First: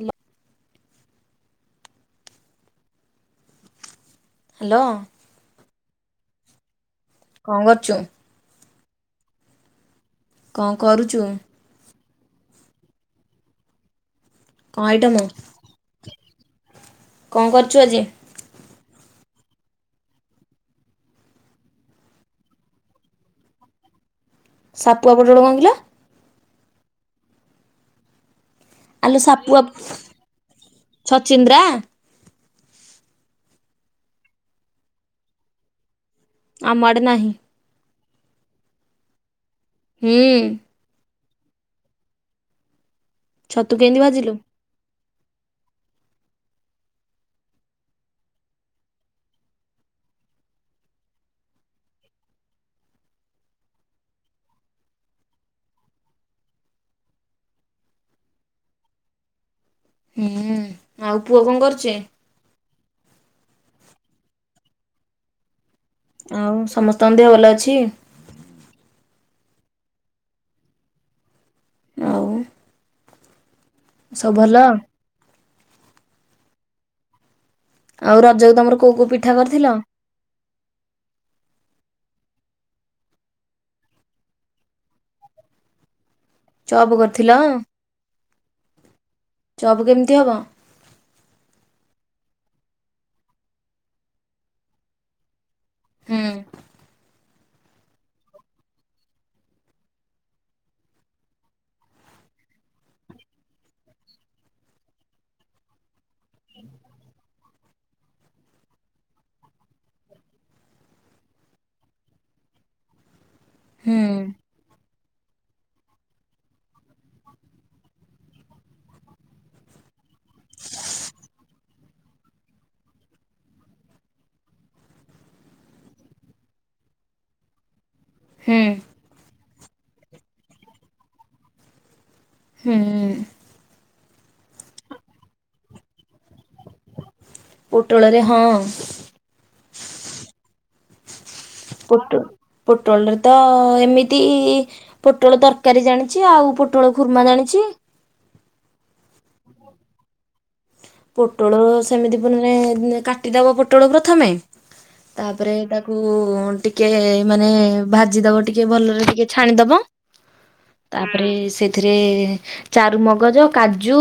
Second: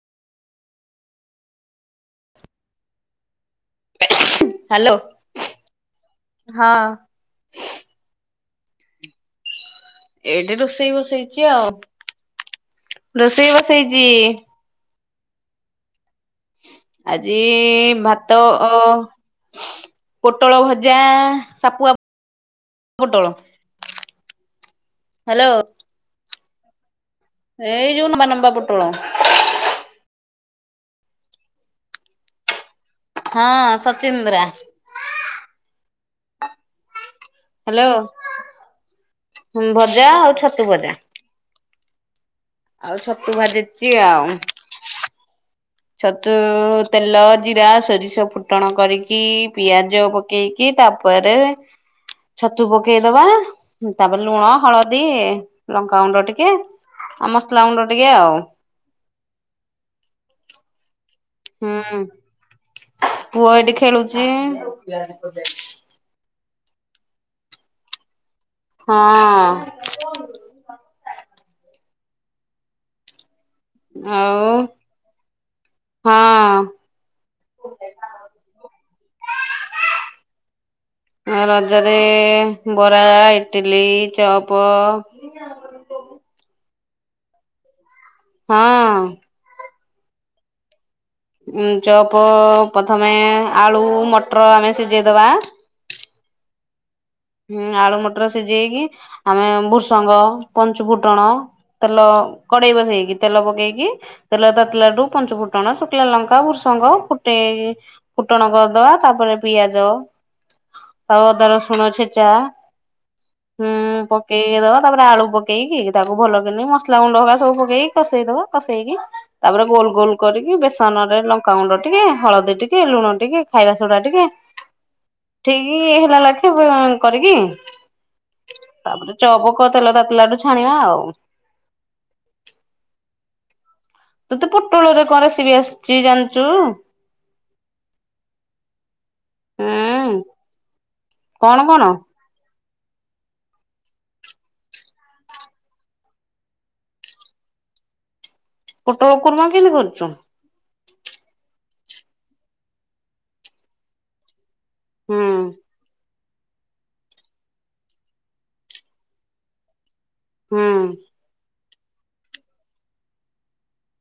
Hello. Hello hello ହଁ। କଣ କରୁଚୁ? ଏଇଠି କଣ ରୋଷେଇ କରୁଛୁ ବସେଇଚି ଆଉ ରୋଷେଇ ବସେଇଚି। କଣ ଆଇଟମ? ଆଜି କଣ କରୁଛୁ ଆଜି? ଭାତ ଅ। ପୋଟଳ ଭଜା ଆ ସାପୁଆ ପୋଟଳ। ସାପୁଆ ପୋଟଳ ହ୍ୟାଲୋ କଣ କିଲୋ? ହେଇ ଯଉ ନମ୍ବା ନମ୍ବା ପୋଟ୍ ଆଲୋ ସାପୁଆ ଛଚିନ୍ଦ୍ରା? ହଁ ସଚିନ୍ଦ୍ରା। ଆମ ଆଡେ ନାହିଁ। ହ୍ୟାଲୋ ହୁଁ ଭଜା ହୁଁ ଆଉ ଛତୁ ଭଜା। ଆଉ ଛତୁ ଭାଜିିଛି କେମିତି ଭାଜିଲୁ? ଆଉ। ଛତୁ ତେଲ ଜିରା ସୋରିଷ ଫୁଟଣ କରିକି ପିଆଜ ପକେଇକ କି ତାପରେ ଛତୁ ପକେଇଦବା ତାପରେ ଲୁଣ ହଳଦୀ ଲଙ୍କାଗୁଣ୍ଡ ଟିକେ ଆ ମସଲା ଗୁଣ୍ଡ ଟିକେ ଆଉ। ହୁଁ ଆଉ ପୁଅ କଣ କରୁଚି? ହୁଁ ପୁଅ ଏଠି ଖେଳୁଚି। ଆଉ ସମସ୍ତଙ୍କ ଦେହ ଭଲ ଅଛି। ହଁ। ଆଉ। ସବୁ ଆଉ ଭଲ ହଁ। ଆଉ ରଜକୁ ତମର କୋଉ କୋଉ ପିଠା କରିଥିଲ? ଆ ରଜରେ ବରା ଇଟିଲି ଚପ [inaudible] ଚପ୍ କରିଥିଲ। ହଁ। ଚପ କେମିତି ହଵ? ଉ ଚପ ପଥମେ ଆଳୁ ମଟର ଆମେ ସିଜେଇଦବା। ହୁଁ। ହୁଁ ଆଳୁ ମଟର ସିଝେଇକି ଆମେ ଭୃସଙ୍ଗ ପଞ୍ଚୁ ଫୁଟଣ। ତେଲ କଡେଇ ବସେଇକି ତେଲ ପକେଇକି ତେଲ ତାତିଲାଠୁ ପଞ୍ଚୁ ଫୁଟଣ ଶୁଖିଲା ଲଙ୍କା ଭୃସଙ୍ଗ ଫୁଟେ ଫୁଟଣ କରିଦବା ତାପରେ ପିଆଜ ଆଉ ଅଦା ରସୁଣ ଛେ ଚା ହୁଁ ପକେଇକିଦବା। ତାପରେ ଆଳୁ ପକେଇକି ତାକୁ ଭଲ କିନି ମସଲା ଗୁଣ୍ଡହେକା ସବୁ ପକେଇକି କଷେଇ ଦବା କସେଇକି ତାପରେ ଗୋଲ ଗୋଲ କରିକି ବେସନ ରେ ଲଙ୍କାଗୁଣ୍ଡ ଟିକେ ହଳଦୀ ଟିକେ ଲୁଣ ଟିକେ ଖାଇବା ସୋଢା ଟିକେ ହଁ। ଠିକ ହେଲା ଲାଖେ ବ କରିକି ହୁଁ। ତାପରେ ଚପ କ ତେଲ ତାତିଲାଠୁ ଛାଣିବ ଆଉ। ହୁଁ। ତତେ ପୋଟଳରେ କଣ ରେସିବି ଆସିଛି ଜାଣିଛୁ? ପୋଟଳରେ ହଁ। ହୁଁ କଣ କଣ? ପୋଟ ପୋଟଳରେ ତ ଏମିତି ପୋଟଳ ତରକାରୀ ଜାଣିଛି ଆଉ ପୋଟଳ କୁର୍ମା ଜାଣିଛି। ପୋଟଳ କୁର୍ମା କେମିତି କରୁଚୁ? ପୋଟଳ ସେମିତି ପନେ କାଟିଦେବ ପୋଟଳ ପ୍ରଥମେ। ହୁଁ ତାପରେ ତାକୁ ଟିକେ ମାନେ ଭାଜିଦବ ଟିକେ ଭଲରେ ଟିକେ ଛାଣିଦବ। ହୁଁ ତାପରେ ସେ ଏଥିରେ ଚାରୁମଗଜ କାଜୁ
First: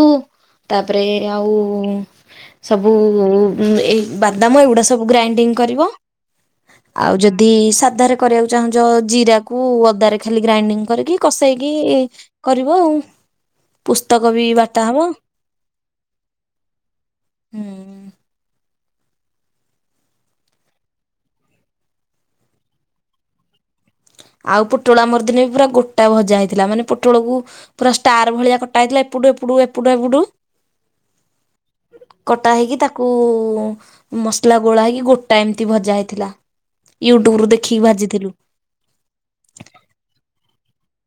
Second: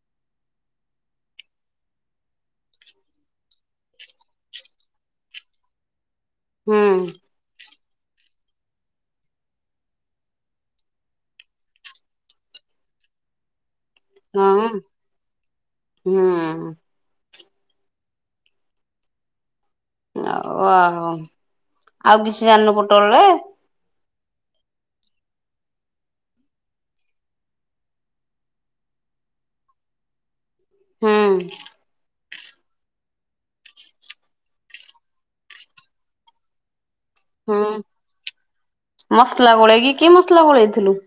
ତାପରେ ଆଉ ସବୁ ଏ ବାଦାମ ଏଗୁଡା ସବୁ ଗ୍ରାଇଣ୍ଡିଙ୍ଗ କରିବ। ହୁଁ ଆଉ ଯଦି ସାଧାରେ କରିବାକୁ ଚାହୁଁଛ ଜିରାକୁୁ ଓଦାରେ ଖାଲି ଗ୍ରାଇଣ୍ଡିଙ୍ଗ କରିକି କଷେଇକି କରିବ ଆଉ ପୁସ୍ତକ ବି ବାର୍ତା ହବ। ହଁ। ହୁଁ। [unintelligible] ଆଉ କିଛି ଜାଣିନୁ [unintelligible] ଆଉ ପୋଟଳ ଆମର ଦିନେ ବି ପୁରା ଗୋଟା ଭଜା ହେଇଥିଲା ମାନେ ପୋଟଳକୁ ପୁରା ଷ୍ଟାର ଭଳିଆ କଟା ହେଇଥିଲା ଏପଟୁ ଏପଡୁ ଏପଟୁ ଏପଡୁ। ହୁଁ। କଟା ହେଇକି ତାକୁ ମସଲା ଗୋଳା ହୋଇକି ଗୋଟା ଏମିତି ଭଜା ହେଇଥିଲା। ୟୁଟ୍ୟୁବ ରୁ ହୁଁ ଦେଖିକି ଭାଜିଥିଲୁ। ମସଲା ଗୋଳେଇକି କି ମସଲା ଗୋଳେଇଥିଲୁ?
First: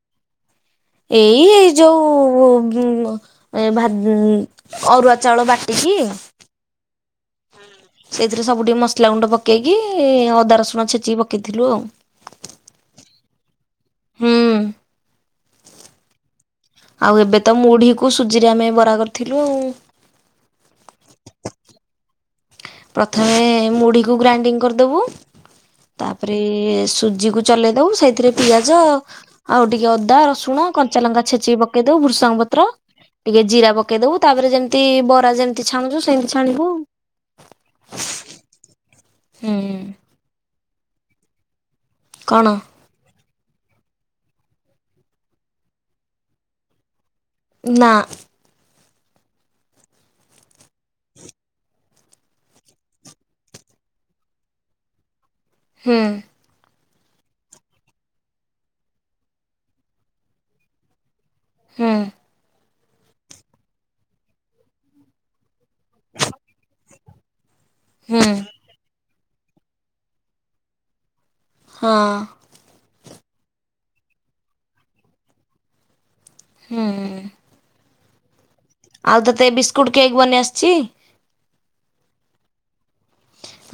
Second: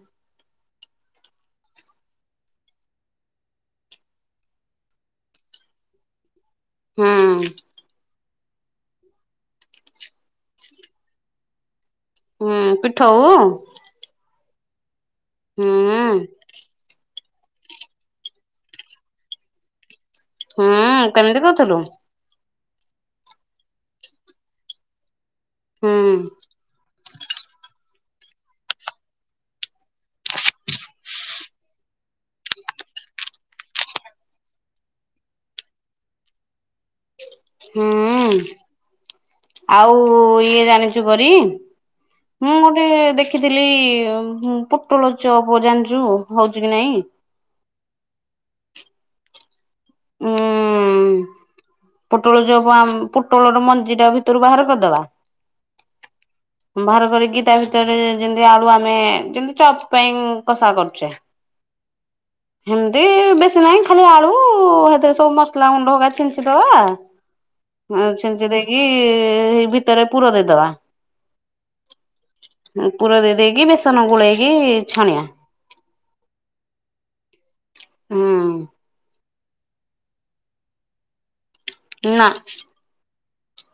ଏଇ ଯୋଉ ଏ ଭା ଅରୁଆ ଚାଉଳ ବାଟିକି। ହଁ। ସେଇଥିରେ ସବୁ ଟିକେ ମସଲା ଗୁଣ୍ଡ ପକେଇକି ଅଦା ରସୁଣ ଛେଚିକି ପକେଇଥିବ। ହୁଁ ପିଠ [unintelligible] ହଁ। ହୁଁ। ଆଉ ଏବେ ତ ମୁଢିକୁ ସୁଜିରେ ଆମେ ବରା କରିଥିଲୁ ଆଉ। ହୁଁ କେମିତି କରିଥିଲ? ପ୍ରଥମେ ମୁଢିକୁ ଗ୍ରାଇଣ୍ଡିଙ୍ଗ କରିଦବୁ ହୁଁ ତାପରେ ସୁଜିକୁ ଚଲେଇ ଦେଉ ସେଇଥିରେ ପିଆଜ ଆଉ ଟିକେ ଅଦା ରସୁଣ କଞ୍ଚା ଲଙ୍କା ଛେଚିକି ପକେଇ ଦଉ ବୃସାଙ୍ଗ ପତ୍ର ଟିକେ ଜିରା ପକେଇ ଦବୁ ତାପରେ ଯେମିତି ବରା ଯେମିତି ଛାଣୁଛୁ ସେମିତି ଛାଣିଦବୁ ହୁଁ ହୁଁ ଆଉ ଇଏ ଜାଣିଛୁ କରି କଣ ମୁଁ ଦେଖିଥିଲି ପୋଟଳ ଚପ ଜାଣିଛୁ ହଉଛି କି ନାଇଁ? ନା। ହୁଁ ହୁଁ। ପୋଟଳ ଯ ପୋଟଳ ର ମଞ୍ଜି ଟା ଭିତରୁ ବାହାର କରିଦବା। ହୁଁ। ବାହାର କରିକି ତା ଭିତରେ ଯେମତି ଆଳୁ ଆମେ ଯେମିତି ଚପ ପାଇଁ କଷା କରୁଛେ। ହଁ। ହଁ। ଏମିତି ବେଶୀ ନାହିଁ ଖାଲି ଆଳୁ ଏତ ସବୁ ମସଲା ଗୁଣ୍ଡା [unintelligible] ଦବା ହୁଁ ଛିଞ୍ଚି ଦେଇକି ଭିତରେ ପୁର ଦେଇଦବା। ହଁ। ପୁର ଦେଇ ଦେଇକି ବେସନ ଗୋଳେଇକି ଛାଣିଆ। ହୁଁ। ହୁଁ। ଆଉ ତୋତେ ବିସ୍କୁଟ୍ କେକ୍ ବନେଇ ଆସିଚି? ନାଁ।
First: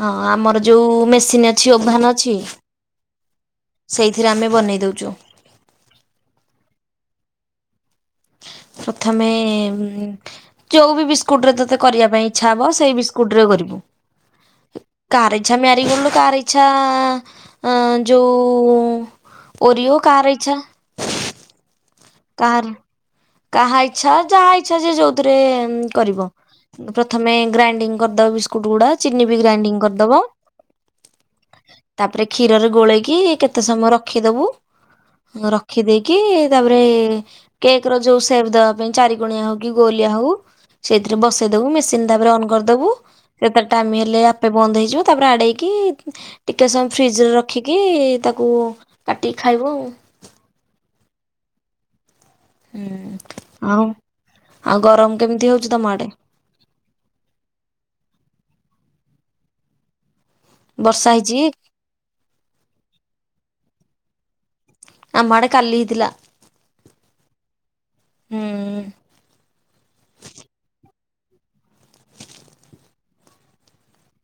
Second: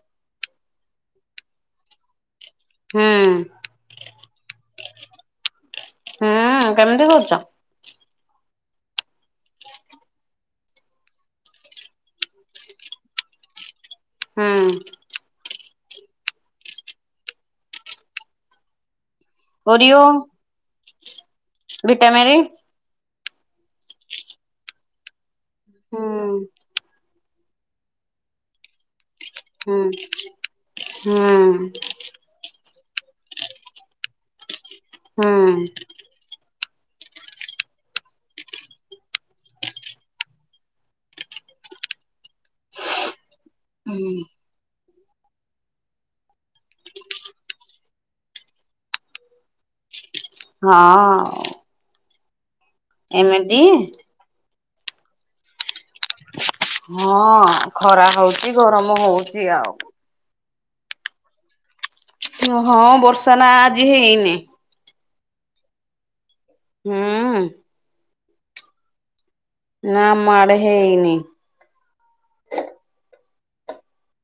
ହଁ ଆମର ଯୋଉ ମେସିନ୍ ଅଛି ଓଭାନ ଅଛି। ହୁଁ ସେଇଥିରେ ଆମେ ବନେଇ ଦଉଚୁ। ହୁଁ କେମିତି [unintelligible] [inaudible] [inaudible] ହୁଁ। [inaudible] ଓରିଓ [inaudible] [inaudible] କାହାର ହୁଁ [inaudible] ହୁଁ [inaudible] ହୁଁ [inaudible] ହୁଁ [inaudible] [inaudible] [inaudible] [inaudible] [inaudible] [inaudible] ଏମିତି [inaudible] [inaudible] [inaudible] [inaudible] [inaudible] [inaudible] [inaudible] [inaudible]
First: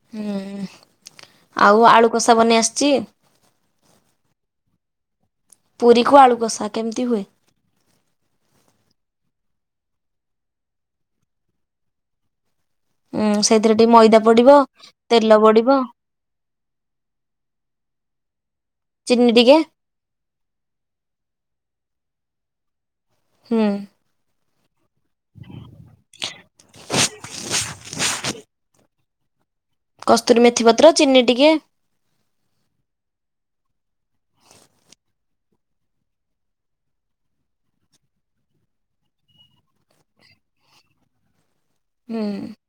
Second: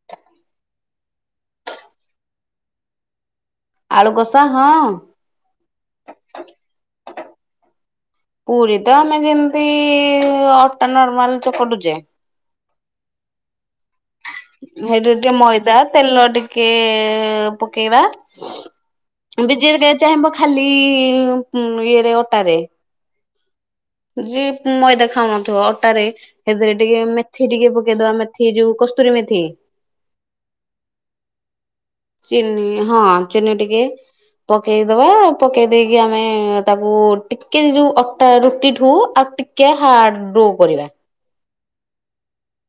[inaudible] [inaudible] [inaudible] [inaudible] [inaudible] ତେଲ ପଡ଼ିବ [inaudible] [inaudible] [inaudible] [inaudible] [inaudible] [inaudible] [inaudible] [inaudible] [inaudible] [inaudible] [inaudible]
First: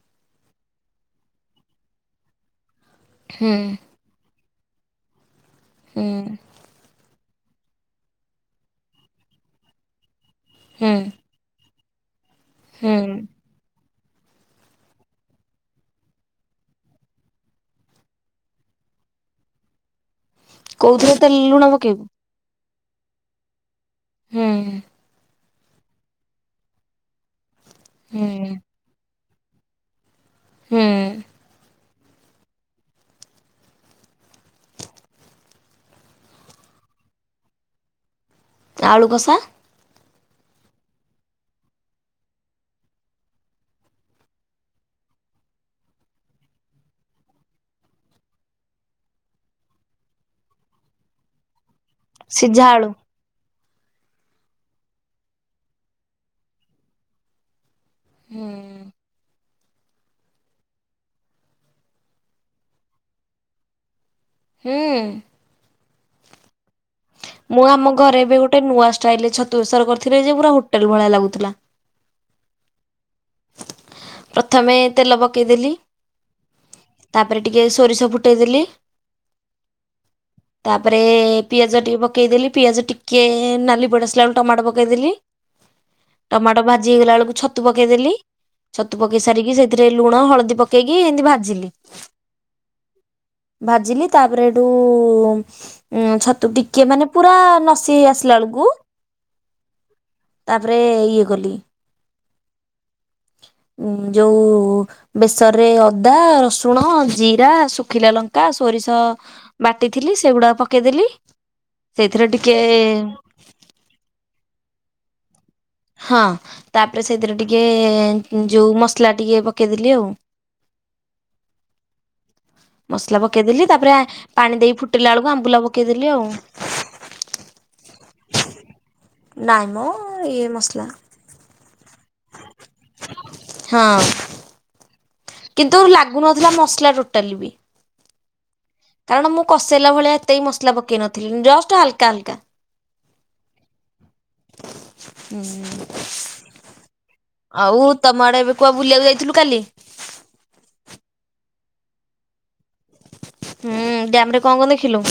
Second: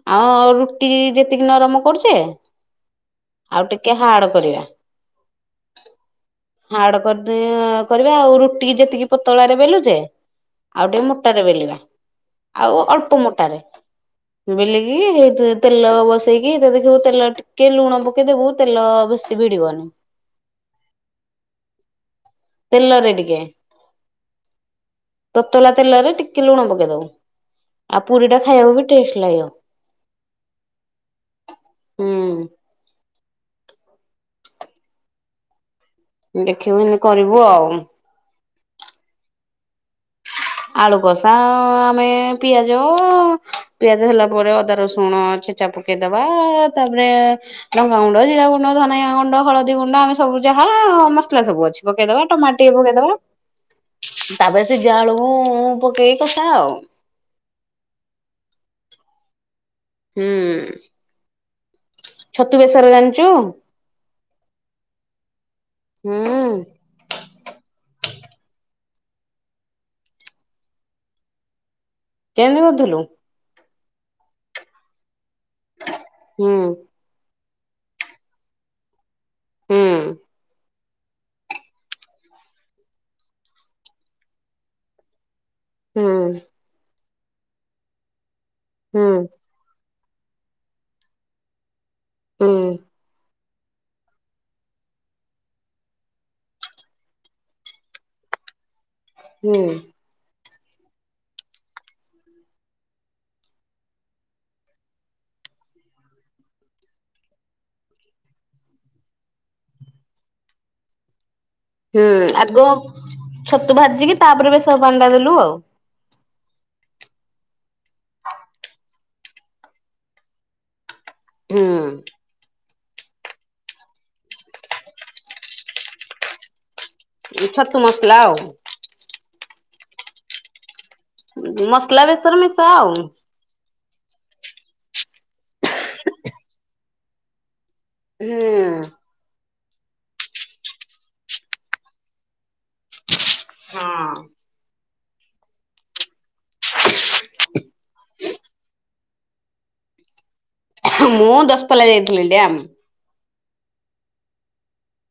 [inaudible] ହୁଁ [inaudible] [inaudible] [inaudible] ହୁଁ ହୁଁ [inaudible] [inaudible] [inaudible] କୋଉଥିରେ ତେ ଲୁଣ ପକେଇବୁ? ତେଲରେ ଟିକେ। ହୁଁ। ତତଲା ତେଲରେ ଟିକେ ଲୁଣ ପକେଇଦବୁ ଆଉ ହୁଁ ପୁରୀ ଟା ଖାଇବାକୁ ବି ଟେଷ୍ଟ ଲାଗିବ। ହୁଁ ହୁଁ। ଦେଖିବୁ ଏମିତି କରିବୁ ଆଉ। ଆଳୁ କଷା? ଆଳୁ କଷା ଆମେ ପିଆଜ ପିଆଜ ହେଲା ପରେ ଅଦା ରସୁଣ ଛେ ଚା ପକେଇଦବା ତାପରେ ଲଙ୍କାଗୁଣ୍ଡ, ଜିରାଗୁଣ୍ଡ, ଧନିଆଗୁଣ୍ଡ, ହଳଦୀଗୁଣ୍ଡ ଆମେ ସବୁ ଯାହା ମସଲା ସବୁ ଅଛି। ପକେଇଦବା ଟମାଟ ସିଝା ଟିକେ ଆଳୁ ପକେଇଦବା ତାପରେ ସିଝା ଆଳୁ ହୁଁ ଉନ୍ ପକେଇକି କସା ଆଉ। ହୁଁ। ହୁଁ ଛତୁ ବେଶର ଜାଣିଛୁ? ହୁଁ। ହୁଁ ମୁଁ ଆମ ଘରେ ଏବେ ଗୋଟେ ନୂଆ ଷ୍ଟାଇଲ ରେ ଛତୁ ବେସର କରିଥିଲି ଯେ ପୁରା ହୋଟେଲ ଭଳିଆ ଲାଗୁଥିଲା। କେମିତି କରିଥିଲୁ? ପ୍ରଥମେ ତେଲ ପକାଇଦେଲି ହୁଁ। ତାପରେ ଟିକେ ସୋରିଷ ଫୁଟେଇଦେଲି ହୁଁ। ତାପରେ ପିଆଜ ଟିକେ ପକାଇଦେଲି ପିଆଜ ଟିକିଏ ନାଲି ପଡି ଆସିଲା ବେଳକୁ ଟମାଟୋ ପକେଇଦେଲି ହୁଁ ଟମାଟୋ ଭାଜି ହେଇଗଲା ବେଳକୁ ଛତୁ ପକେଇଦେଲି ଛତୁ ହୁଁ ପକେଇ ସାରିକି ସେଇଥିରେ ଲୁଣ, ହଳଦୀ ପକେଇକି ଏମିତି ଭାଜିଲି। ହୁଁ। ଭାଜିଲି ତାପରେ ଏଠୁ ଉଁ ଛତୁ ଟିକେ ମାନେ ପୁରା ନସି ହେଇ ଆସିଲା ବେଳକୁ ହୁଁ। ତାପରେ ଇଏ କଲି ଉ ଯୋଉଁ ବେସର ରେ ଅଦା, ରସୁଣ, ଜିରା, ଶୁଖିଲା ଲଙ୍କା, ସୋରିଷ ବାଟିଥିଲି ସେଗୁଡା ପକେଇଦେଲି ହୁଁ ସେଇଥିରେ ଟିକେ ଆଗ ଛତୁ ଭାଜିକି ତାପରେ ବେସର ପାଣି ଟା ଦେଲୁ ଆଉ ହଁ ତାପରେ ସେଇଥିରେ ଟିକେ ଯୋଉ ମସଲା ଟିକେ ପକେଇଦେଲି ଆଉ। ହୁଁ। ମସଲା ପକେଇଦେଲି ତାପରେ ପାଣି ଦେଇ ଫୁଟିଲା ବେଳକୁ ଆମ୍ବୁଲା ପକେଇଦେଲି ଆଉ। ଛତୁ ମସଲା ଆଉ। ନାଇ ମ ଇଏ ମସଲା ମସଲା ବେସର ମିଶା ଆଉ ହଁ କିନ୍ତୁ ଲାଗୁନଥିଲା ମସଲା ଟୋଟାଲି ବି ହୁଁ। କାରଣ ମୁଁ କଷେଇଲା ଭଳିଆ ଏତେ ବି ମସଲା ପକେଇ ନଥିଲି ଜଷ୍ଟ ହାଲକା ହାଲକା। ହଁ। ହୁଁ। ଆଉ ତମ ଆଡେ ଏବେ କୁଆ ବୁଲିବାକୁ ଯାଇଥିଲୁ କାଲି? ମୁଁ ଦଶପଲ୍ଲା ଯାଇଥିଲି ଡ୍ୟାମ। ହୁଁ ଡ୍ୟାମ ରେ କଣ କଣ ଦେଖିଲୁ?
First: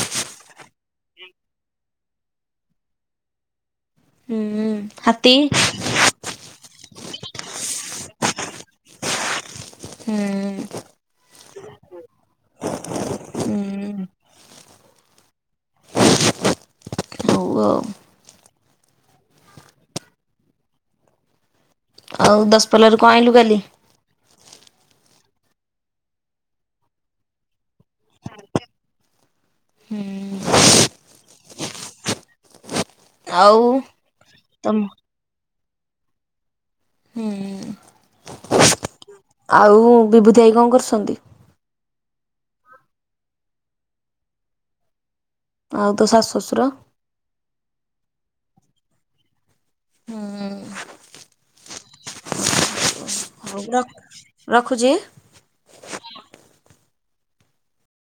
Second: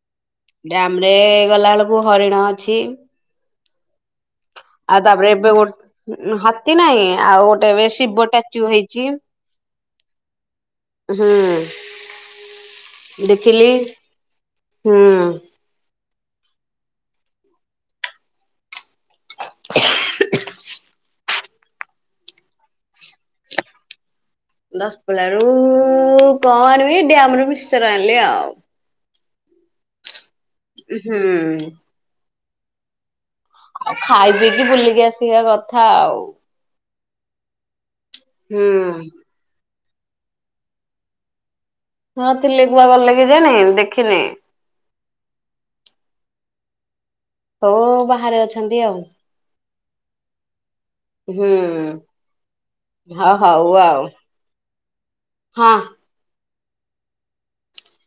ଡ୍ୟାମ ରେ ଗଲା ବେଳକୁ ହରିଣ ଅଛି। ହୁଁ ଆଉ ତାପରେ ହାତୀ। ଏବେ ଗୋ ହାତୀ ନାହିଁ ଆଉ ଗୋଟେ ଏବେ ଶିବ ଟାଚୁ ହେଇଛି। ହୁଁ। ହୁଁ। ଦେଖିଲି ହୁଁ। ହୁଁ। ହଉ ଆଉ। ଆଉ ଦଶପଲ୍ଲା ରୁ କଣ ଆଇଲୁ କାଲି? ଦଶପଲ୍ଲା ରୁ କଣ ଆଣିବି ଡ୍ୟାମ ରୁ ମିକ୍ସିଚର ଆଣିଲି ଆଉ। ହୁଁ। ହୁଁ। ଆଉ ଖାଇପିଇକିି ତମ ବୁଲିକି ଆସିବା କଥା ଆଉ। ହୁଁ। ହୁଁ। ଆଉ ବିଭୁତି ଭାଇ କଣ କରୁସନ୍ତି? ହଁ ଥିଲେ କୁଆ ଗଲେ କେଜାଣି ଦେଖିନି? ଆଉ ତୋ ଶାଶୁ ଶ୍ୱଶୁର? ସବୁ ବାହାରେ ଅଛନ୍ତି ଆଉ ହୁଁ ହୁଁ। ହଁ ହଉ ଆଉ ରଖୁଛି। ହଁ।